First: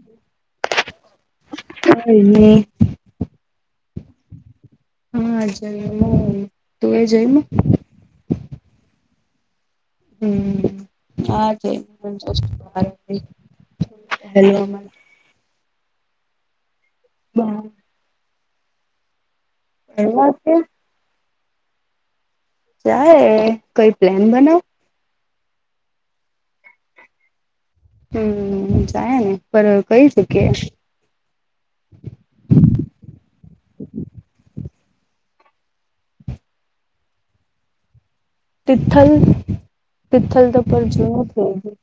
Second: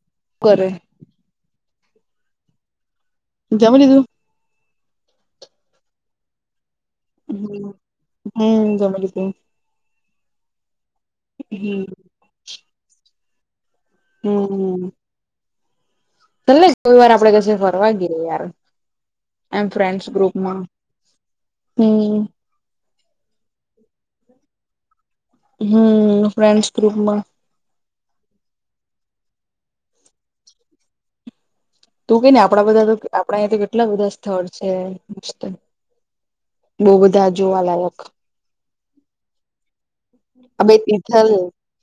હમ કરે કઈ નહી જમી લીધું હા જમીયું તમે હમ જમીયું હમ જમી લીધૂ હમ હમ હમ [unintelligible] ચલ ને રવીવાર આપડે કશે ફરવા ગયે યાર એમ ફ્રેન્ડસ ફરવા કે ગ્રુપમાં હમ ચાલે કઈ પ્લાન બનાવ હમ ફ્રેન્ડ્સ ગ્રુપમાં હમ જાય ને પર કઈ શકી તું કેને આપણા બધા તો આપડા અહીંયા તો કેટલા બધા સ્થળ છે. બહુ બધા જોવાલાયક તિથલ તિથલ તો આ બે પર જોયું તિથલ છે.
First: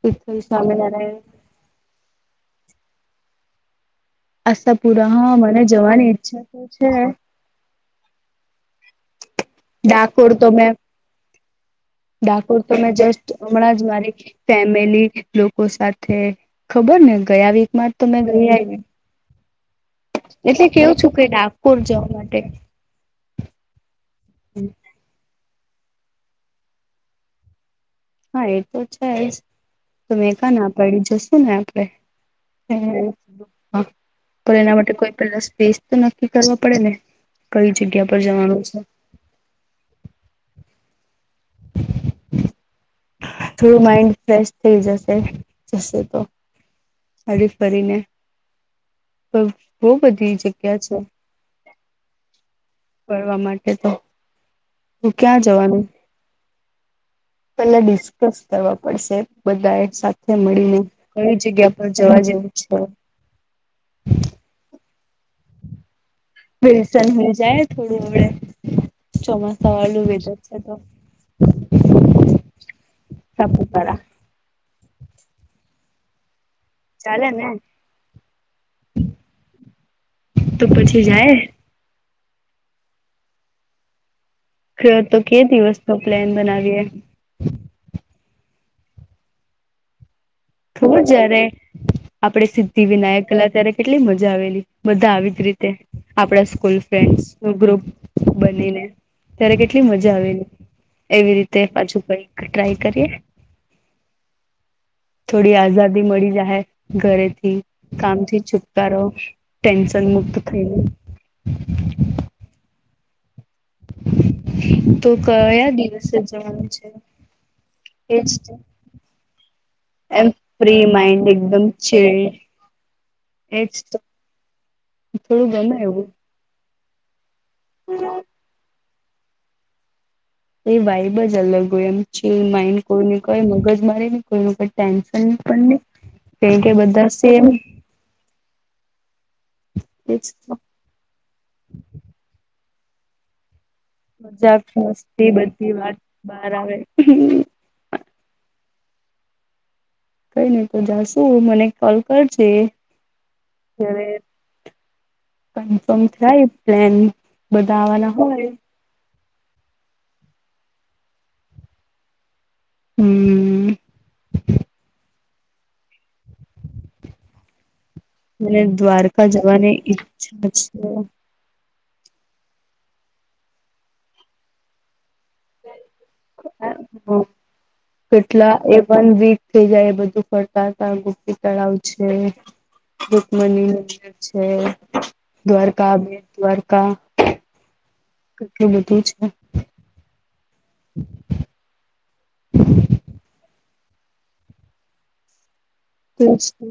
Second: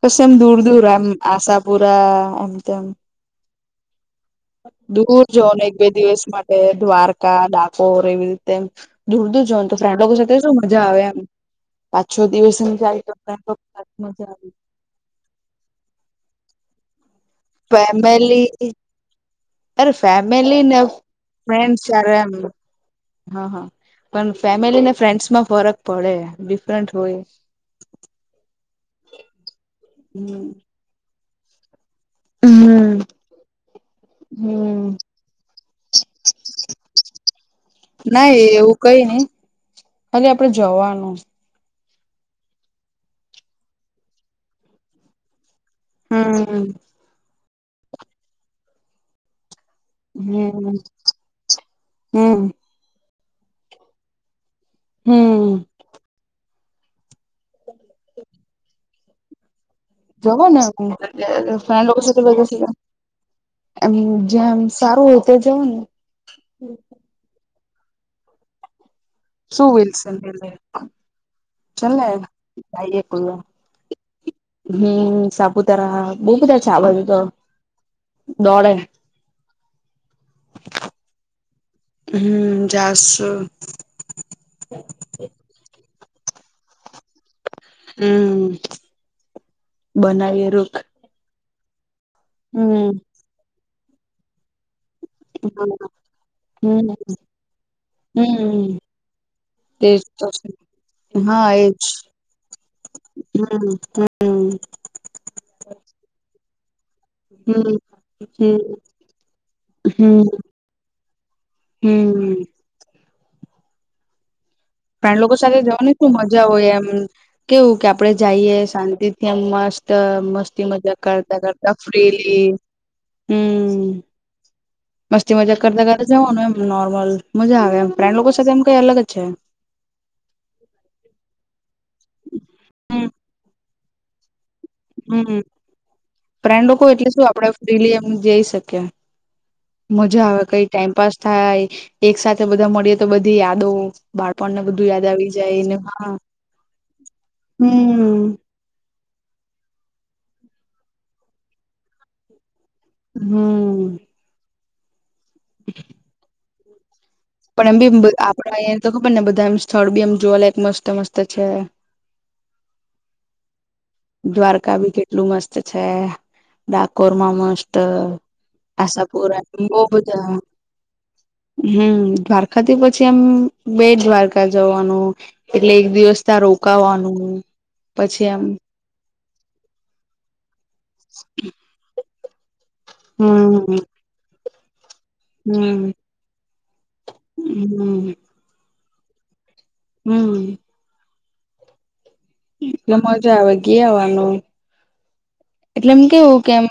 પછી એમ દૂર દૂર આમ સ્વામિનારાયણ આશાપુરા એમ તેમ આશાપુરા દૂર હા મને જવને એક બે જવાની દિવસ ઈચ્છા તો માટે છે દ્વારકા ડાકોર ડાકોર એવી રીતેમ દૂર દૂર જવાનું તો ફ્રેન્ડ ડાકોર સાથે તો શું મેં મજા આવે એમ પાંચ છ દિવસ ડાકોર તો ની મે જાય જસ્ટ કઈ હમણાં જ પણ મજા આવી. મારી લોકો સાથે ખબર ને ગયા વીકમાં તો મેં ફેમિલી ગઈ અરે ફેમિલી એટલે ને કેવું છું કે ડાકોર ફ્રેન્ડ જવા એમ માટે હ હ પણ ફેમિલી ને ફ્રેન્ડસ માં ફરક પડે ડિફરન્ટ હોય હા એ તો છે જ તો મે કઈ હમ. ના પાડી જોશું ને આપડે હમ હા પણ એના માટે કોઈ પેલા સ્પ્લેસ તો નક્કી કરવા પડે ને કઈ જગ્યા પર જવાનું છે. અરે આપડે જવાનું થોડું માઈન્ડ ફ્રેશ થઈ જશે જશે તો હમ. હરી ફરીને બહુ બધી હમ જગ્યા છે. હમ ફરવા માટે તો તું ક્યાં હમ જવાનું પેલા ડિસ્કસ કરવા પડશે બધા સાથે જવો ને મળીને કઈ જગ્યા ફ્રેન્ડ પર લોકો જવા સાથે જેવું છે. બધા એમ જે્યામ સારું હોય તે જવું ને બેસન જાય થોડું હડ શું ચોમાસા વાળું વિલ્સન વેધર છે, તો ચલ ને જાયએ સાપુતારા હમ સાપૂ તાર બહુ બધા ચાવ તો ચાલે ને દોડે તો પછી બ જાય હમ જાસુ તો કે દિવસ નો પ્લેન બનાવીએ હમ બનાવી રુ ખબર જયારે આપડે સિદ્ધિ હમ વિનાયક ગેલા ત્યારે કેટલી મજા આવેલી બધા આવી જ રીતે આપણા સ્કૂલ હમ ફ્રેન્ડ ન ગ્રુપ હમ બનીને ત્યારે કેટલી તેજ મજા તો છે આવેલી એવી રીતે પાછું કઈક ટ્રાય કરીએ હમ્મ થોડી આઝાદી મળી જાહે ઘરેથી હમ કામથી હમ છુપકારો ટેન્શન મુક્ત થઈ હ તો ફ્રેન્ડ લોકો સાથે કયા જવાની શું દિવસે મજા જવાનું હોય, છે એમ કેવું કે આપડે એજ તો જઈએ શાંતિ થી એમ મસ્ત ત એમ મસ્તી ફ્રી મજ્જા કરતા કરતા ફ્રીલી એ જ હમ મસ્તી મજા કરતા કરતા જવાનું એમ નોર્મલ મજા આવે એમ ફેન્ડ લોકો સાથે એમ કઈ અલગ જ છે. એ વાઈબ જ અલગ હોય એમ છે, માઇન હમ કોઈને કય મગજ મારે કોઈ ક હમ ફેન્ડ લોકો બધા એટલે શું સેમ આપડે ફ્રીલી એમ જઈ શકીએ. એજ મજા આવે તો કઈ ટાઈમપાસ થાય, એક સાથે બધા મળીએ તો બધી યાદો બાળપણને મજાક બધું યાદ મસ્તી આવી બધી જાયને હ વાત બહાર આવે હમ્મ કઈ નહી તો જાશું મને કોલ કરજે હમ્મ જ્યારે કન્ફર્મ થાય પ્લાન પણ એમ બી આપડે અયા તો ખબરને બધા એમ સ્થળ બી એમ જોવા લય મસ્ત મસ્ત છે. હમ્મ દ્વારકા બી કેટલું મસ્ત છે. ડાકોરમાં મસ્ટ મને દ્વારકા જવાની ઈચ્છા છે. હમ દ્વારકા થી પછી એમ બે દ્વારકા જવાનુ એટલે એક દિવસ ત્યાં રોકાવાનું છે. પછી એમ કેટલા એ વન વીક થઈ જાય એ બધું ફરતા હતા ગુી તળાવ છે, ગોટમનીર હમ છે, હમ દ્વારકા બે દ્વારકા હમ કેટલું બધુ છે. હમ્મ એટલે મજા આવે ગયા આવવાનુ એટલે એમ કેવુ કેમ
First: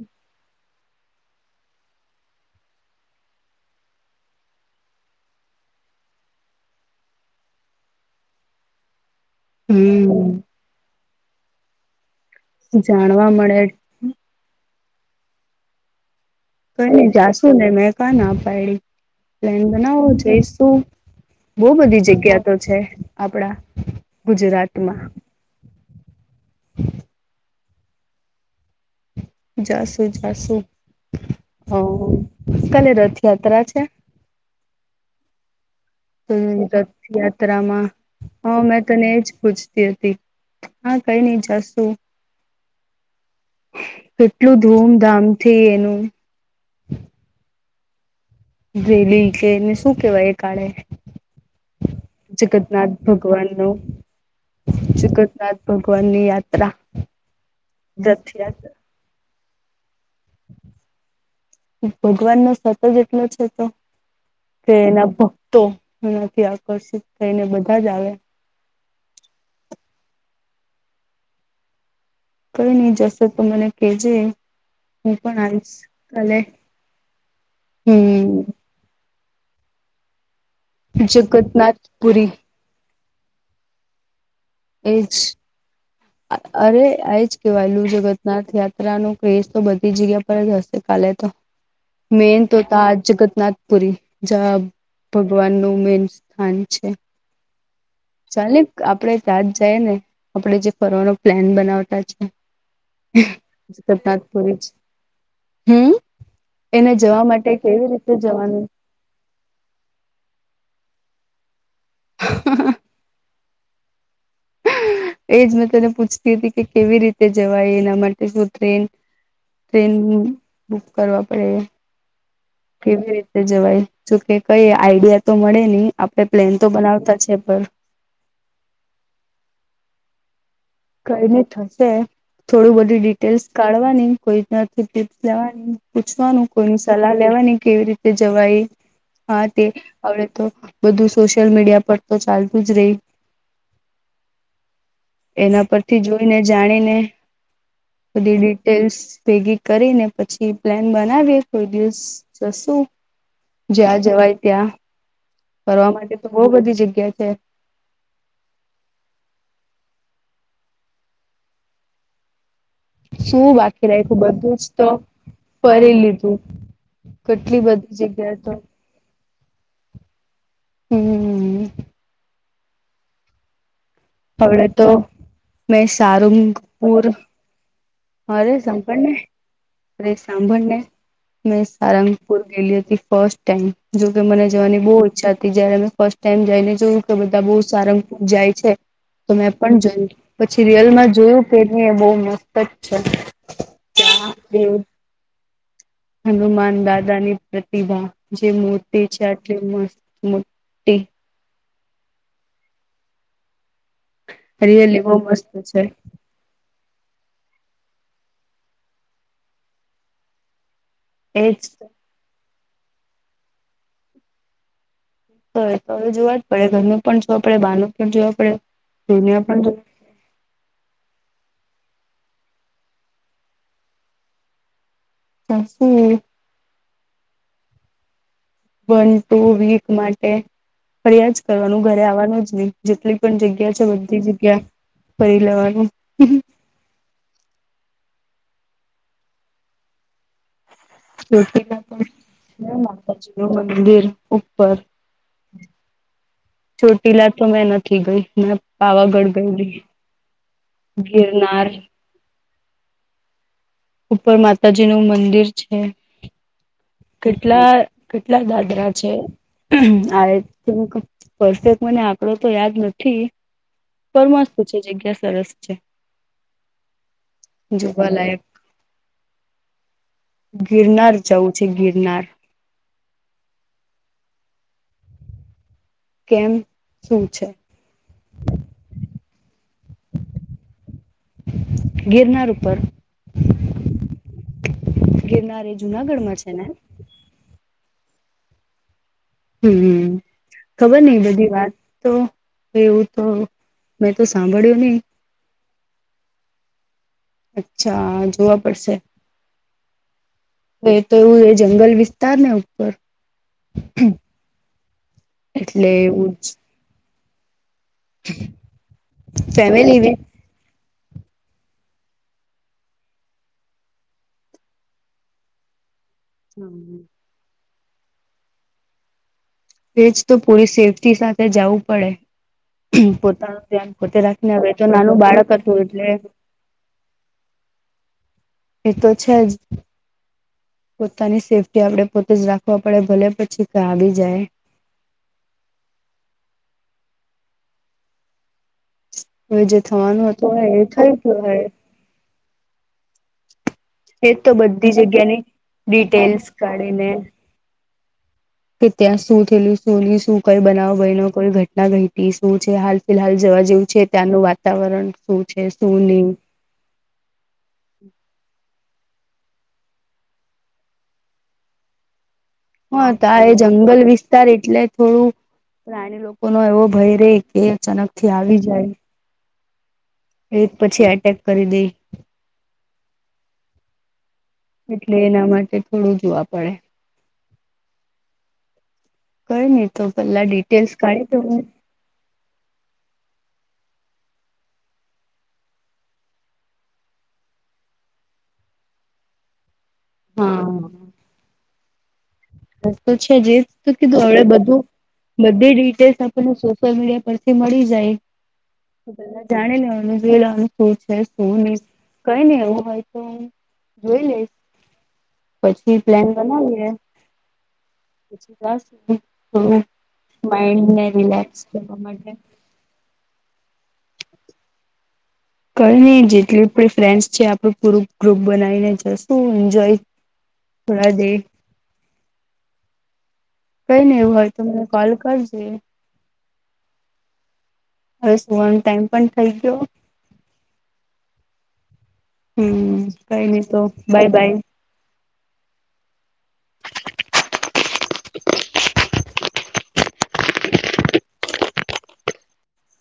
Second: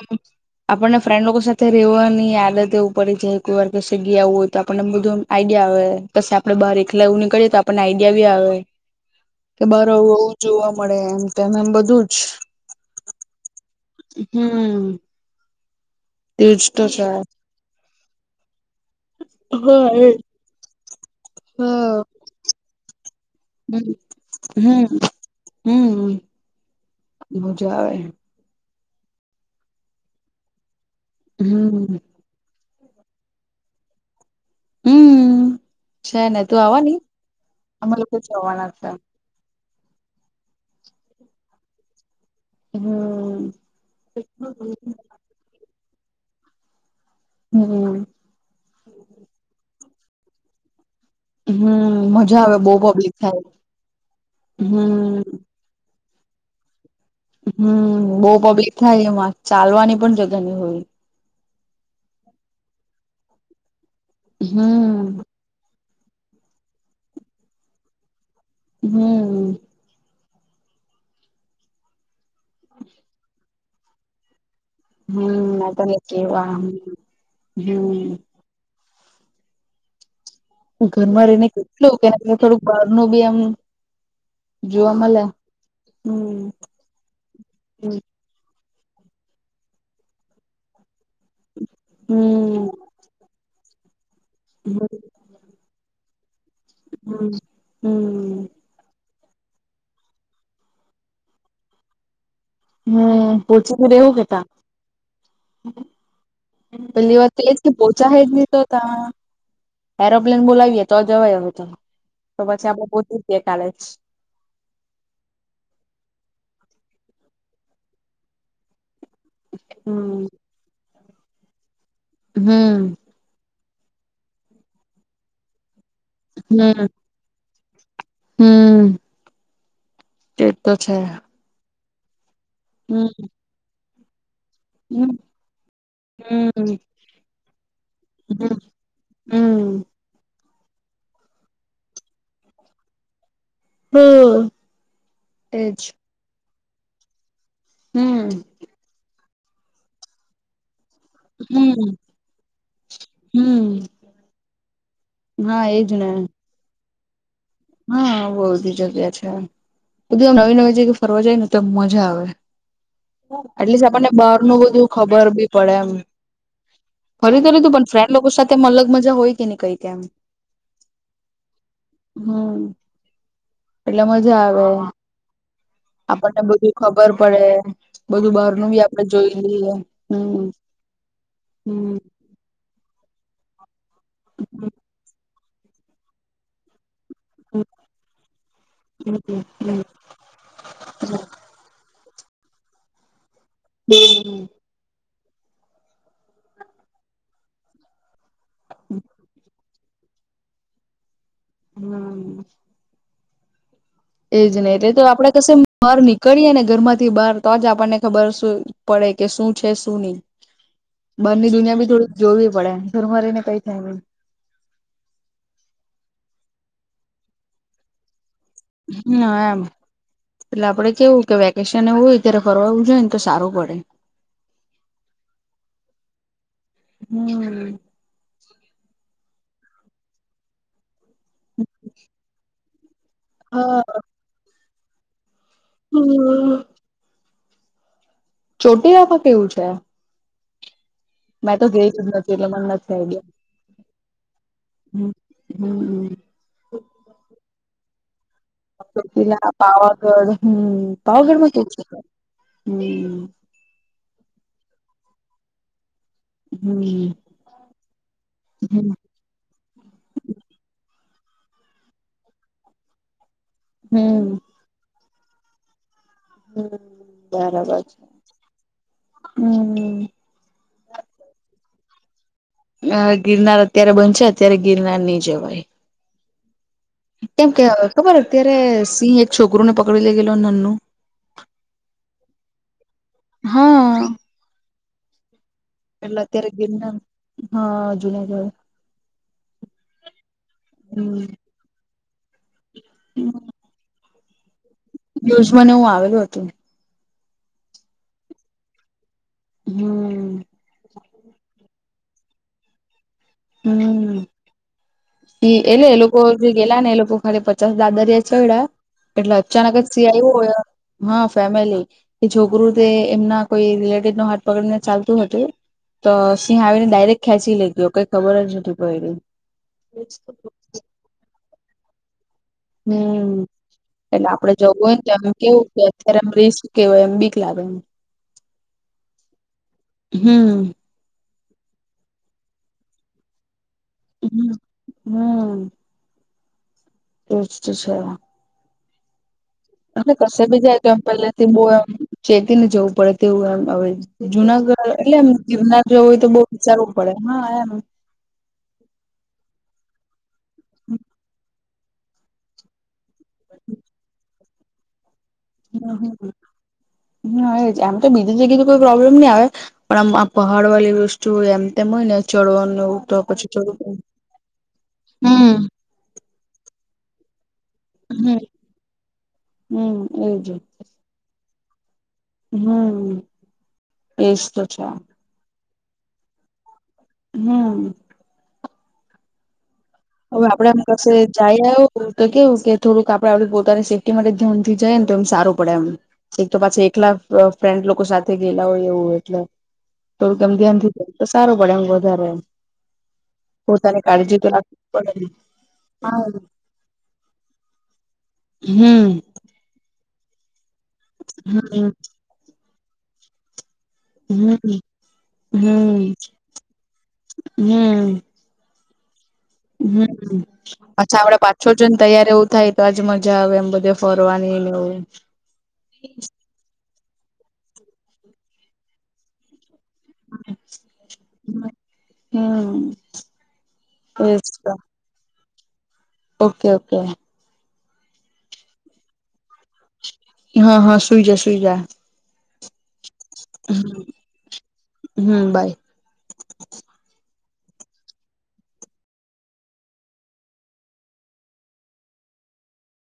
આપણને ફ્રેન્ડ લોકો સાથે રહેવાની આદત એવું પડે છે, કોઈ વાર કે સગી આવું હોય તો આપણને બધું આઈડિયા આવે પી આપડે બહાર એકલા એવુની કરીએ, તો આપણને આઈડિયા બી આવે કે બાર આવુ હમ જોવા મળે એમ તેમ એમ બધુજ જાણવા મળે હમ્મ તો એ જાશુ ને મે કાન પડી પ્લેન હા એ બનાવો જઈશુ બઉુ બધી જગ્યા તો છે. આપડા ગુજરાતમાં હમ-હમ-હમ મજા આવે. જાશું જાશું હમ હ કાલે રથયાત્રા છે. હમ છે ને હમ તું આવવાની રથયાત્રામાં અમે લોકો હ જવાના મેં હતા તને એજ પૂછતી હતી. હા કઈ નઈ જાસુ. હમ [unintelligible] થી એનું હમ વેલી કેને શું, કેવાય એ કાળે હમ મજા આવે બહુ જગતનાથ પબ્લિક થાય ભગવાન નો હમ જગતનાથ ભગવાનની યાત્રા. હમ્મ બહું પબ્લિક રથયાત્રા હોય એમાં ચાલવાની પણ જગા ની હોય. ભગવાન નો સતજ એટલો છે, તો કે એના ભ હમ કતો એનાથી આકર્ષિત થઈને બધા જ આવે. હમ્મ કઈ નહી જશો તો મને કેજે. હું પણ હમ આવી ના તને કલે કેવા હમ. ઘર માં રહીને જગન્નાથ કેટલું કે પુરી થોડુંક બાર નું બી એમ જોવા એજ મળે હમ અરે આજ કે વાલુ જગન્નાથ યાત્રા નું ક્રેઝ તો બધી જગ્યા પર જ હશે કાલે તો. મેન તો હમ તા જગતનાથપુરી. જ્યા હમ ભગવાન નું મેન સ્થાન છે. હમ્મ ચાલની આપડે ત્યાં જ જઈ ને આપણેે જે ફરવાનો પ્લાન બનાવતા છે. હમ્મ પોચી બી રેવું કેતા. જગન્નાથપુરી જ હમ એને પેલી જવા વાત તો માટે એ જ કે કેવી પોચા રીતે હ જ ની જવાનું તોતા. એરોપ્લેન બોલાવીયે તો જવાય હવે તો તો પછી આપડે પોચી જીએ કાલે જ. એજ મેં તને પૂછતી હતી કે કેવી રીતે જવાય એના માટે શું ટ્રેન ટ્રેનની હમ બુક કરવા પડે હમ કેવી રિતે ત જવાય જોકે કઈ આઈડિયા તો મળે નહી આપણે પ્લેન તો બનાવતા છે પણ. હમ્મ. તેજ તો છે. કઈને થશે થોડું બધું હમ ડિટેલ્સ કાઢવાની [unintelligible] હમ ટિકિટ લેવાની પૂછવાનું હમ કોઈની સલાહ લેવાની કેવી રીતે હમ જવાય. હા તે હમ હવે તો બધું સોશિયલ મીડિયા પર તો ચાલતું જ રેય. હમ્મ. એના પરથી જોઈને જાણીને બધી હમ ડિટેલ્સ ભેગી કરીને પછી પ્લેન બનાવીએ થોડી હમ દિવસ જશું હમ જ્યાં જવાય ત્યાં. હા ફરવા એજ ને માટે તો બઉુ બધી જગ્યા છે. હા બહું બધી જગ્યા છે. બધી આમ નવી નવી જગ્યા ફરવા જાય ને તો મજા આવે. શું એટલીસ્ટ બાકી આપણને રાખ્યું બાર નું જ તો બધું ખબર બી પડે એમ. ફરી લીધું ફરી તો કેટલી લીધું પણ બધી ફ્રેન્ડ લોકો જગ્યા તો સાથેમા અલગ મજા હોય કે નહીં કઈ એમ. હમ્મ. હમ્મ. એટલે મજા આવે હવે તો મેં આપણને બધું સારંગપુર ખબર પડે. બધું અરે બહાર નું બી આપડે સાંભળને જોઈ લઈએ અરે હમ્મ [unintelligible] ગેલી હતી ફર્સ્ટ ટાઈમ જોકે મને જવાની બહુ ઈચ્છા હતી જયારે મે ફર્સ્ટ ટાઈમ જઈને જોયુ તો બધા બહુ હમ સારંગપુર જાય છે, તો હમ મેં પણ હમ જોયું. પછી રિયલમાં જોયું કે નહી એ બહું મસ્ત જ છે હા હમ એવું હનુમાન દાદાની પ્રતિભા જે મૂર્તિ છે, આટલી મસ્ત. [inaudible] હમ એ જ નહી, એટલે તો રિયલી બહુ આપડે મસ્ત કશે છે માર [unintelligible] કરીએ ને ઘર માંથી બહાર તો જ આપણને ખબર પડે કે શું છે શું નહીં. બંની એજ દુનિયા ભી થોડીક જોવી પડે ઘરમારીને કઈ થાય નહી [unintelligible] જો આપડે હમ એમ એટલે આપડે કેવું કે વેકેશન એવુંય અત્યારે ફરવાવું જોઈ ને તો સારું પડે [unintelligible] હમ્મ વન ટુ વીક માટે ફરિયાજ કરવાનું ઘરે આવવાનું જ નહી જેટલી પણ જગ્યા હા છે બધી જગ્યા ફરી લેવાની [unintelligible] ચોટી [unintelligible] કેવું છે મેં તો ચોટીલા ગઈ જ નથી એટલે મને પણ નથી માતાજી નું મંદિર ઉપર આઈડયા [unintelligible] ચોટીલા તો મેં નથી ગઈ મે ચોંટીલા પાવાગઢ હમ્મ પાવાગઢમાં ગિરનાર માં કેવું છે ઉપર માતાજી નું મંદિર છે હમ્મ કેટલા કેટલા દાદરા છે આયથિંક પરફેક્ટ મને આંકડો તો યાદ નથી હમ. ફમાસ્તુ છે જગ્યા સરસ છે હમ્મ બરાબર છે જોવાલાયક હમ્મ ગિરનાર જવું છે ગિરનાર અ ગિરનાર અત્યારે બન છે અત્યારે ગિરનાર નઈ જવાય કેમ શું છે કેમ કેવા ખબર અત્યારે સિંહ એક છોકરીુ ને પકડી લઈ ગેલો નનનું ગિરનાર ઉપર હા ગિરનારે એટલે અત્યારે ગેરના હા જુનાગઢ હમ્મ ખબર નય બધી વાત તો એવું તો મેં તો સાંભળ્યું નહી ન્યુઝ માં ને હું આવેલું હતું અચ્છા જોવા પડશે હમ્મ એ તો એવું એ જંગલ વિસ્તાર ને ઉપર [unintelligible] એટલે એવું ખાલી પચાસ દાદરિયા ચડ્યા એટલે અચાનક જ ફેમિલી વે સિયાય હોય હા ફેમિલી એ છોકરું તે એમના કોઈ રિલેટિવ નો હાથ પકડીને ચાલતું હતું તો સિંહ આવીને ડાયરેક્ટ ખેંચી લઈ ગયો કઈ ખબર જ નથી પડ્યું એજ તો પૂરી સેફ્ટી સાથે જવું પડે હમ્મ પોતાનું ધ્યાન પોતે એટલે આપડે રાખીને આવે જવું તો નાનું બાળક હતું એટલે કેવય એમ બીક લાગે એમ એ તો છે જ હમ્મ પોતાની સેફ્ટી આપડે પોતે જ રાખવા પડે ભલે પછી આવી જાય હમ્મ હમ્મ [unintelligible] હવે જે અને થવાનું કશે હતું બી જાય હોય એ તો એમ થઈ પેલે ગયું થી હવે બહુ એમ ચેતીને જવું પડે તેવું એમ હવે એજ તો જુનાગઢ બધી એટલે એમ જગ્યાની ગીરનાર જવુ હોય તો બવ ડિટેલ્સ વિચારવું કાઢીને પડે હા એમ કે ત્યાં શું થયેલું શું શું કઈ બનાવ બયનો કોઈ ઘટના ઘટી શું છે હાલ ફિલહાલ જવા જેવું છે ત્યાંનું વાતાવરણ શું છે શું નહી હમ હા જ એમ તો બીજી જગ્યાથી કોઈ પ્રોબ્લેમ નહી આવે પણ આમ આ પહાડ વાલી વસ્તુ એમ તેમ હોય ને ચડવાનું એવું હા તો આ પછી એ ચડવું પડે જંગલ વિસ્તાર એટલે થોડું હમ્મ પ્રાણી લોકો નો એવો ભય રે કે અચાનક થી હમ્મ આવી જાય હમ એવુ પછી એટેક કરી દઈ હમ એસ તો છે એટલે એના માટે થોડું જોવા પડે હમ કહી [inaudible] હવે આપડે એમપસી જાય ને આવ તો કેવું કે થોડુંક આપડે આપ પોતાની સેફ્ટી માટે ધ્યાનથી જઈએ ને તો એમ સારું પડે એમ એક તો પાછી એકલા અ ફ્રેન્ડ લોકો સાથે ગયેલા હોય એવું એટલે થોડુંક એમ ધ્યાન હા થી [inaudible] તો સારું પડે એમ વધારે એમ તો છે જે પોતાની કીધું કાળજી હવે તો રાખવી બધું પડે ને. બધી ડિટેલ્સ હા આપને સોશિયલ મીડિયા પરથી મળી જાય હમ જાણી લેવાનું જોઈ લેવાનું શું છે શું નઈ હમ કઈ નઈ એવું હોય તો જોઈ લઈ હમ પછી હમ પ્લાન બનાવીએ હમ [inaudible] હમ માઇન્ડને અ્છા આપડે રિલેક્સ પાછ જન કરવા તૈયાર માટે એવું થાય તોજ મજા આવે એમ બધે ફરવાનીને એવું કઈ નહી જેટલી ફ્રેન્ડ્સ છે આપણું પૂરું ગ્રુપ બનાવીને જશું એન્જોય થોડા દે હમ કઈ નઈ એવું હોય તો મને કોલ કરજે ઓકે ઓકે હવે સુવાનો ટાઈમ પણ થઇ ગયો હ હ સુઈ જા સુઈ જા હમ બાય મિત્રો બાય બાય હમ બાય [inaudible]